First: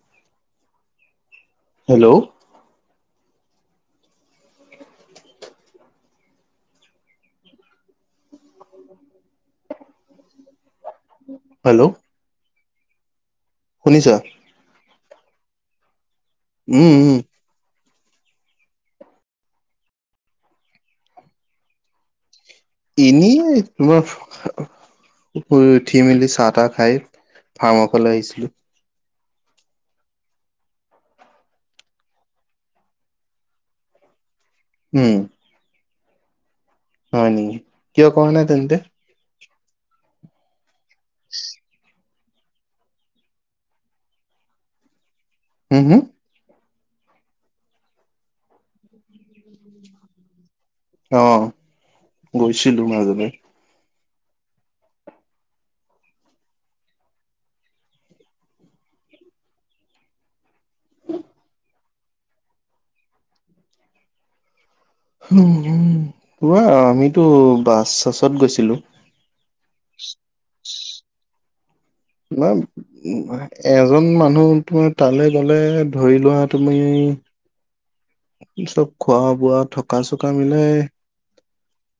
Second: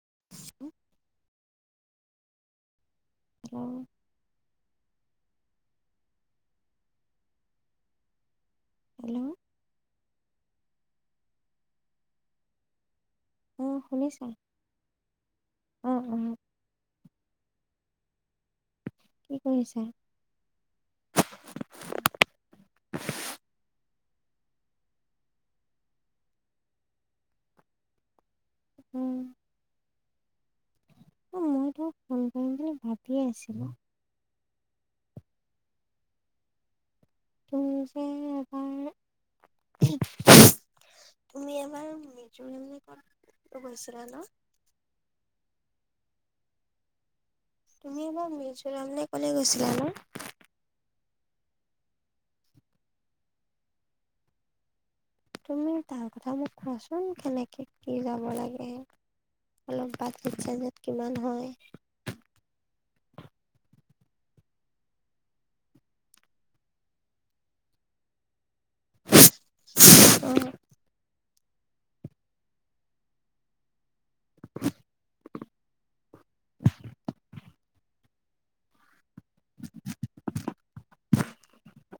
[inaudible] Hello, অ। Hello hello শুনিছা? উম, উম। উম, উম। কি কৰিছা? এনেই তোমাৰ শুই উঠি মেলি চাহ তাহ খাই ফাৰ্মৰ ফালে আহিছিলো। অ মই তোমাক ফোন কৰিম বুলি ভাবিয়ে আছিলোঁ। উম। হয় নেকি? তুমি যে কিয় কৰা নাই তেন্তে? এবাৰ তুমি এবাৰ [unintelligible] গৈছিলা ন? হুম হুম? তুমি এবাৰ মিজোৰাম নে কলে গৈছিলা ন? অ গৈছিলো মাজুলী। তুমি তাৰ কথা মোক কোৱাচোন। কেনেকে কি যাব লাগে? অলপ বাজেট চাজেত কিমান হয়? [inaudible] উ উ পৰা আমিতো বাছ চাছত গৈছি ছিলো। অঁ ন উ এজন মানুহ তোমাৰ তালে কলে ধৰি লোৱা তুমি চব খোৱা বোৱা থকা চকা মিলাই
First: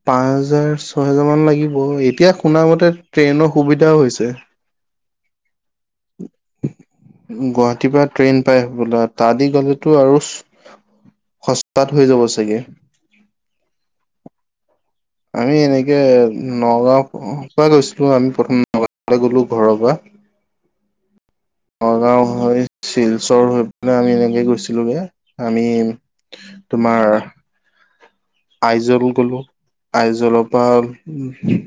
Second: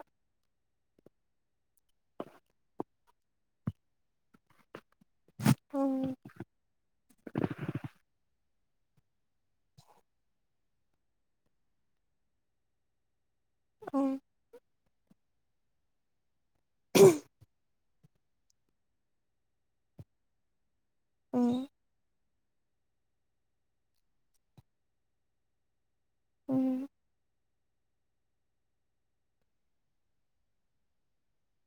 পাঁচ হেজাৰ, ছয় হেজাৰ মান লাগিব। এতিয়া শুনা মতে ট্ৰেইনৰ সুবিধাও হৈছে। [inaudible] অঁ গুৱাহাটীৰ পৰা ট্ৰেইন পাই বোলে। তা দি গ'লেতো আৰু সস্তাত হৈ যাব চাগে। উম। আমি এনেকে নগাও পৰা গৈছিলো। আমি প্ৰথম নগ গলো ঘৰৰ পৰা। অঁ নগাঁও হৈ চিলচৰ হৈ পাই আমি এনেকে গৈছিলোগে আমি তোমাৰ আইজল গলো, আইজলৰ পৰা উ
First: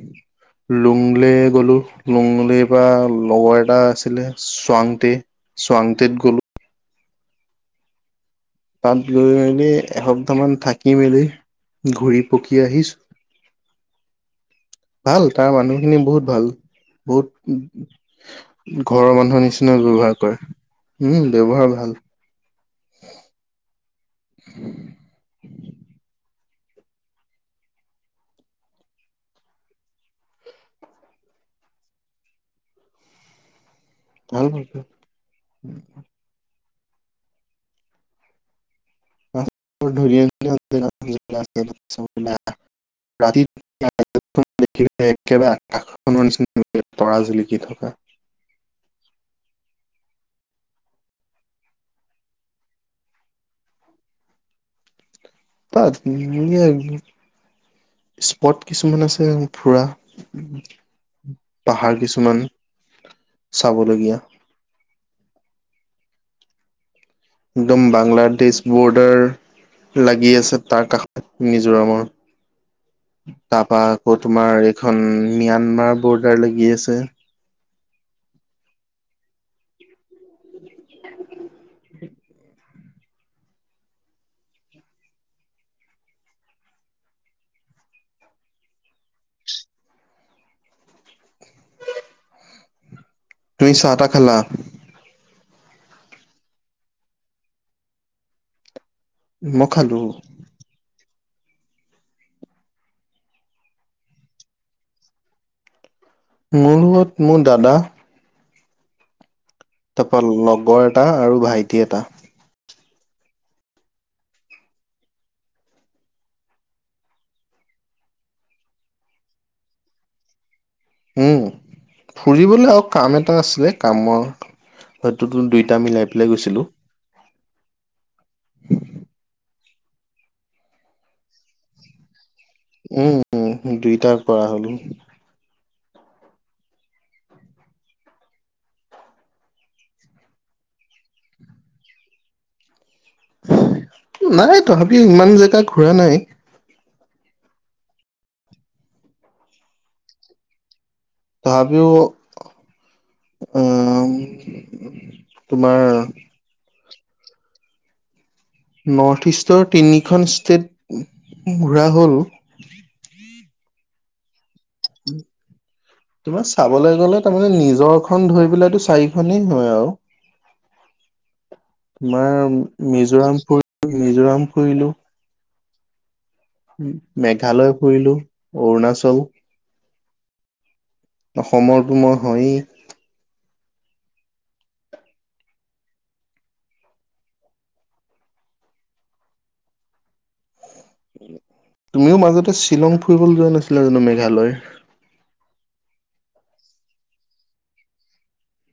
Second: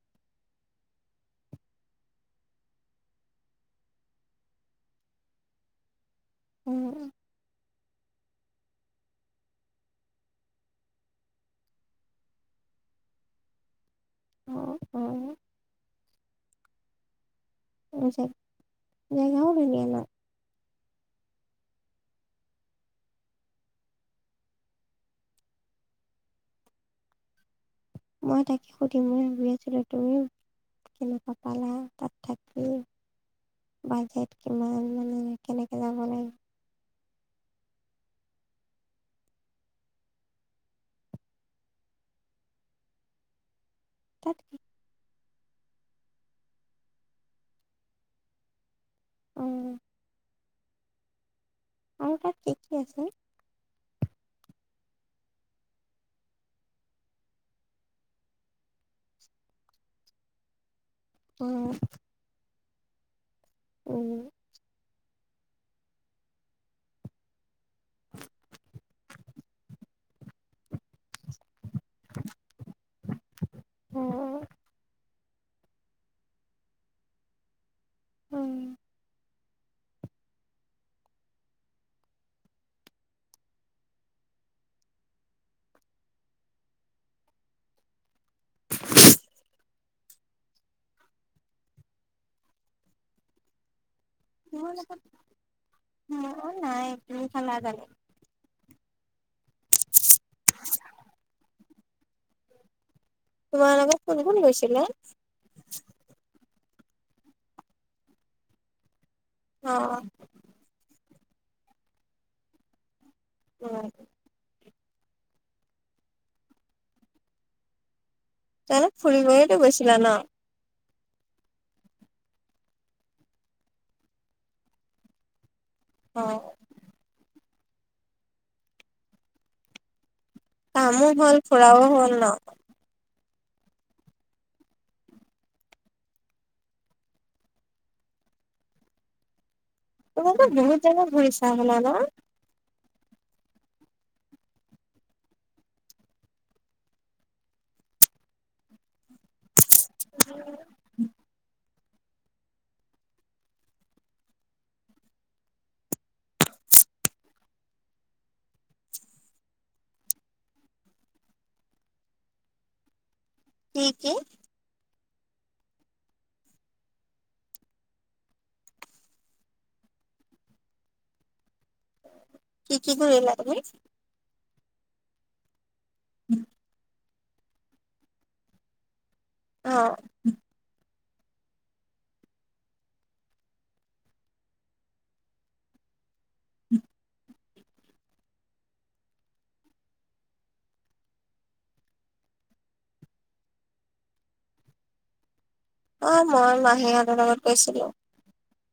লুংলে গলো। লুংলে পৰা লগৰ এটা আছিলে চোৱাংতে চোৱাংতেত গ'ল উম। তাত গৈ মেলি এসপ্তাহ মান থাকি মেলি ঘূৰি পকি আহিছো। অঁ অঁ ভাল, তাৰ মানুহখিনি বহুত ভাল। অঁ বহুত ঘৰৰ মানুহৰ জেগাও নিচিনা ধুনীয়া ন ব্যৱহাৰ কৰে। উম ব্যৱহাৰ ভাল। [inaudible] [inaudible] মই তাকে সুধিম বুলি ভাবি আছিলো। তুমিও কেনেকুৱা পালা তাত থাকি বাজেট ভাল কিমান মানে কেনেকে যাব লাগে। ধৰি ৰাতি তাত কে [unintelligible] তৰা জিলিকি থকা উম। আৰু তাত কি-কি আছে? তাত এক স্পট কিছুমান আছে ফুৰা অ পাহাৰ কিছুমান উম চাবলগীয়া একদম বাংলাদেশ বৰ্ডাৰ লাগি আছে। তাৰ কাষত মিজোৰামৰ তাৰপা অ আকৌ তোমাৰ এইখন। ম্যানমাৰ বৰ্ডাৰ লাগি আছে। উম তুনিশ আটা ম নাই তমি খালাে। ম খালো। তোমাৰ লগোকত কোন কোন গৈছিল? মোৰ লগত মোৰ দাদা। অ তাৰপা লগৰ এটা আৰু ভাইটি এটা। উম। তনেক ফৰি গতে গৈছিলা ন। উম ফুৰিবলে আৰু কাম এটা আছিলে কামৰ হয়তো দুই এ আমি লাই অ পেলাই গৈছিলো। কামো হ'ল ফুৰাও হ'ল ন। উম উ দুইটাৰ পৰা হলো। তমি বহুত জাগা ঘূৰিছা আ ন [unintelligible] নাই তথাপিও ইমান জেগা ঘুৰা নাই [inaudible] আমিও। আহ তোমাৰ নৰ্থ ইষ্টৰ তিনিখন ষ্টেট ঘূৰা হ'ল কি কি? উম তোমাক চাবলৈ গ'লে তাৰমানে নিজৰখন ধৰি পেলাইতো চাৰিখনেই হয় আৰু তোমাৰ কি কি ঘূৰিলা মিজোৰাম তুমি ফুৰি মিজোৰাম ফুৰিলো [inaudible] মেঘালয় ফুৰিলো অৰুণাচল অ অসমৰতো মই হয়েই তুমিও মাজতে শ্বিলং ফুৰিবলৈ যোৱা নাছিলা জানো মেঘালয় অ মই মাহীহঁতৰ লগত গৈছিলো।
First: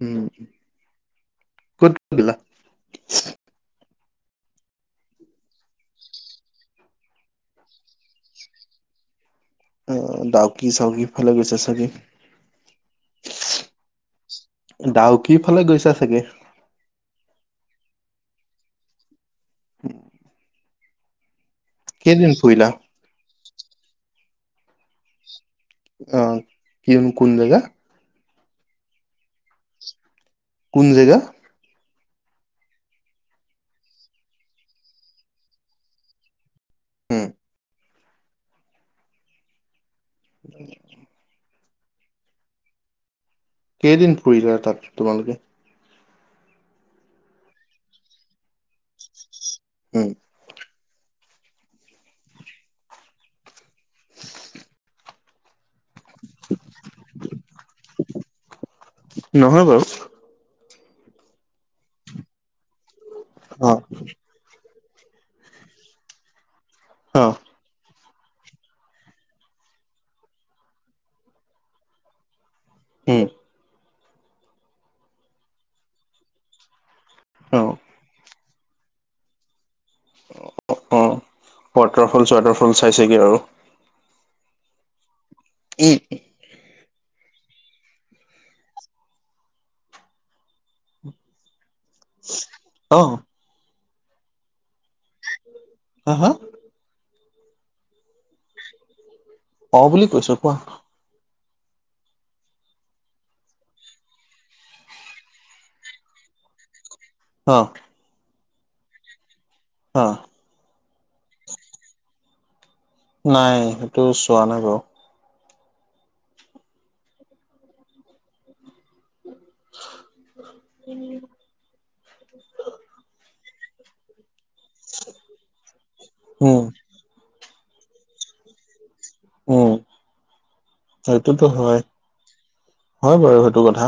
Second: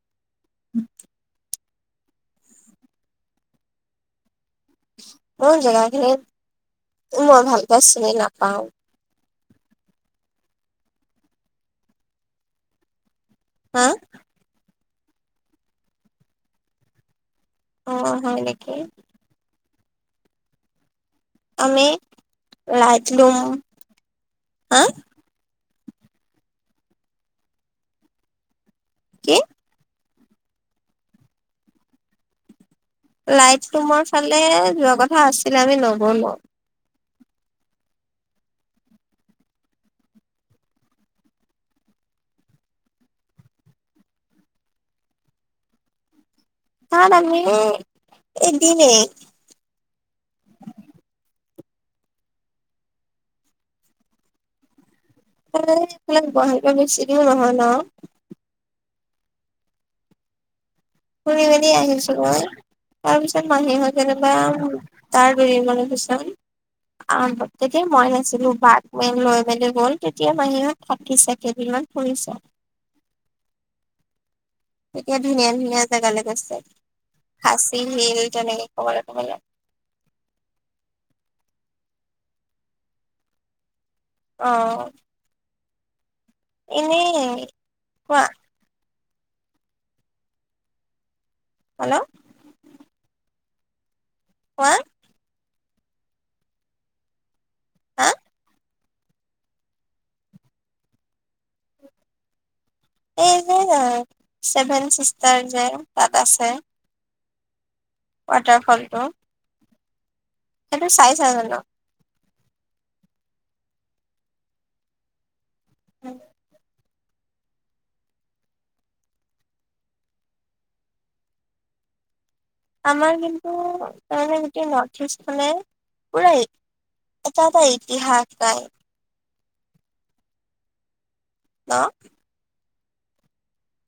উম [inaudible] কত ফুৰিলা। মোৰ জেগাখিনি মই ভালকে চিনি নাপাওঁ। অ ডাউকি চাওকি ফালক গৈছে চাগে। হা ডাউ কি ফালে গৈছা চাগে অ হয় নেকি। আমি কেইদিন ফুৰিলা ৰাজলোম হা। আহ কিন কোন জাগা? কি? কোন জেগা? লাইট ৰুমৰ ফালে যোৱা কথা আছিল আমি নগলো। হম [unintelligible] কেইদিন ফুৰিলে তাত তোমালোকে? তাত আমি এদিনেই। উম'। [unintelligible] পৰা বেছি দূৰ নহয় ন? নহয় বাৰু। ফুৰি মেলি আহিছো মই। তাৰ পিছত অ মাহীহত যেনিবা তাৰ দুদিন মানৰ পিছত, অ আৰম্ভ। তেতিয়া মই [unintelligible] ছিলো [unintelligible] লৈ মেলি গ'ল, তেতিয়া বাহিৰত থাকিছে কেইদিনমান ফুৰিছে। উম'। এতিয়া ধুনীয়া-ধুনীয়া জেগালৈ গৈছে। অ খাচী হিল তেনে [unintelligible] অ', ৱাটাৰফলছ-ৱাটাৰফল চাইছেগে আৰু। অ'। উম'-উম'। এনেই, কোৱা? হেল্ল' অহ? ক [unintelligible] হা-হা? হা? অ', বুলি কৈছো, কোৱা? এই যে ছেভেন চিষ্টাৰ যে, তাত আছে। অ'। ৱাটাৰফলটো। অ'। সেইটো চাইছা জানো? নাই সেইটো চোৱা নাই বাৰু। উম'। উম'। আমাৰ কিন্তু তাৰমানে গোটেই নৰ্থ ইষ্ট খনে পুৰা উম এটা-এটা ইতিহাস পাই। উম', সেটোতো ন হয়। হয় বাৰু সেইটো কথা।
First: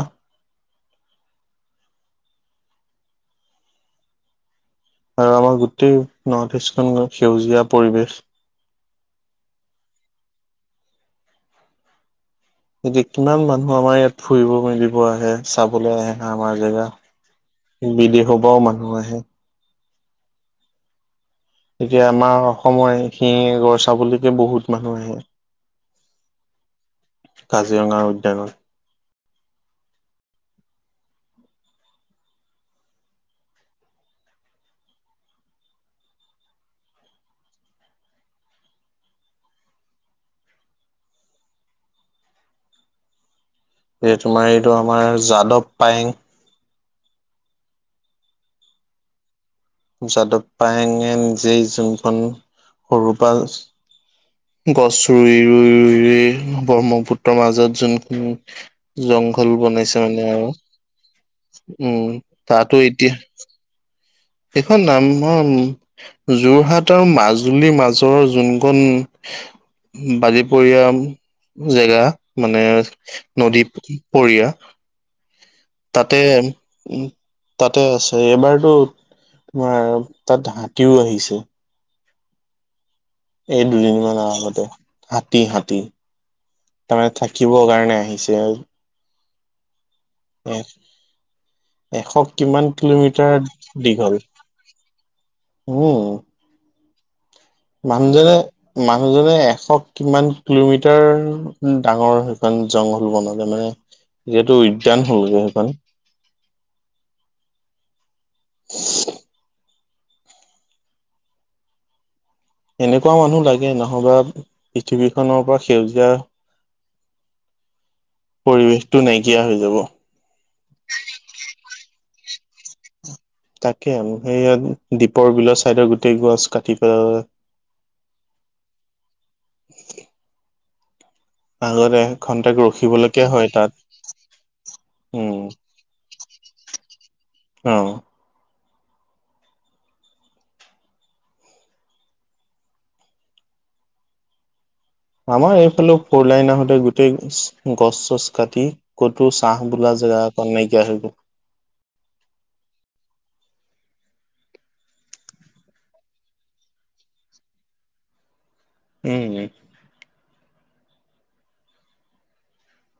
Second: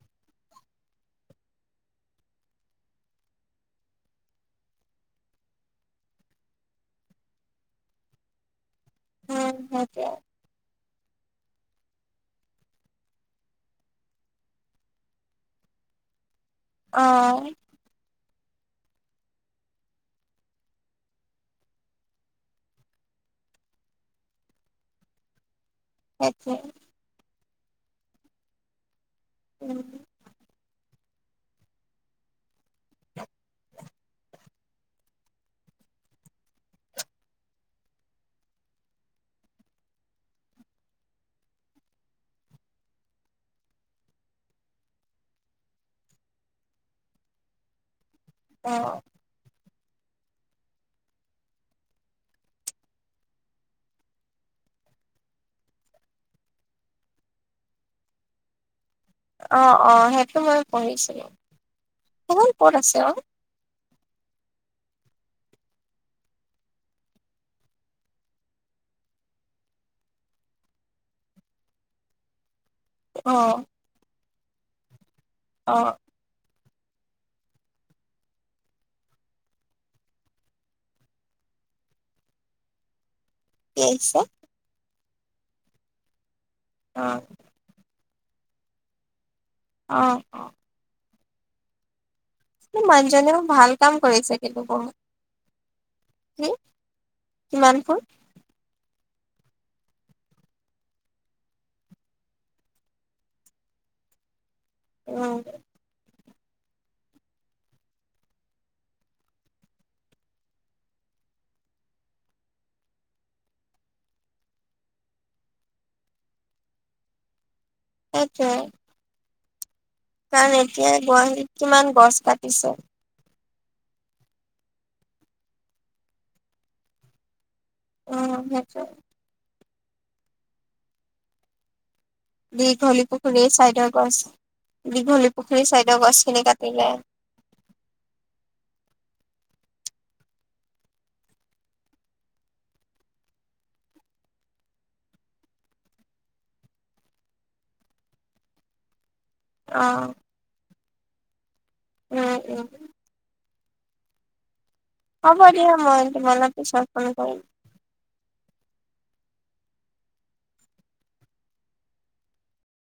আৰু আমাৰ গোটেই নৰ্থ ইষ্টখন সেউজীয়া পৰিৱেশ। উম', সেইটোৱে। এতিয়া কিমান মানুহ আমাৰ ইয়াত ফুৰিব মেলিব আহে, চাবলৈ আহে। আমাৰ জেগা, অ বিদেশৰ পৰাও মানুহ আহে। এতিয়া আমাৰ অসমৰ এশিঙীয়া গঁড় চাবলৈকে বহুত মানুহ আহে। আচ্ছা্। কাজিৰঙাৰ উদ্যানত। উম'। এই তোমাৰ এইটো আমাৰ যাদৱ পায়ং। অ'। যাদৱ পায়ঙে নিজেই যোনখন সৰু পৰা গছ ৰুই-ৰুই-ৰুই-ৰুই ব্ৰহ্মপুত্ৰৰ মাজত যোনখিনি জংঘল অ অ বনাইছে মানে সেইটো আৰু। মই পঢ়িছিলো উম সেইখন ক'ত তাতো আছে অ এতিয়া সেইখন নাম যোৰহাট আৰু মাজুলীৰ মাজৰৰ যোনখন বালিপৰীয়া জেগা মানে অ নদী পৰিয়া। অ তাতে [unintelligible] তাতে আছে এবাৰতো তোমাৰ তাত হাতীওঁ আহিছে। এই কি দুদিনমান আহিছে আগতে হাতী, হাতী। অ তাৰমানে থাকিব কাৰণে আহিছে। আৰু অ অ এক এশ। কিমান কিলোমিটাৰ মানুহজনেও ভাল কাম দীঘল কৰিছে কিন্তু বহুত উম কি কিমানবোৰ মানুহজনে মাক মানুহজনে এশ কিমান কিলোমিটাৰ ডাঙৰ, সেইখন জংঘল বনালে মানে যিহেতু উদ্যান উম হ'লগৈ সেইখন [unintelligible] এনেকুৱা মানুহ লাগে, নহবা পৃথিৱীখনৰ পৰা সেউজীয়া সেইটোৱে পৰিৱেশটো নাইকিয়া হৈ যাব। কাৰণ এতিয়া গুৱাহাটীত কিমান গছ কাটিছে। তাকে আৰু সেইয় দ্বীপৰ বিলৰ চাইডৰ গোটেই গছ কাটি পেলালে। উম সেইটো [unintelligible] আগতে এঘন্টাক দিঘলী ৰখিবলৈকে হয় পুখুৰীৰ তাত ছাইডৰ গছ, দীঘলী উম পুখুৰীৰ চাইডে গছখিনি কাটিলে। অঁ আমাৰ এইফালে ফুৰ লাইন, আহোতে গোটেই গছ চছ কাটি ক'তি ছাহ অ বোলা জেগাকণ নাইকিয়া হৈ গ'ল। উম উম। হ'ব দিয়া মই তোমালে পিছত ফোন কৰিম। উম উম।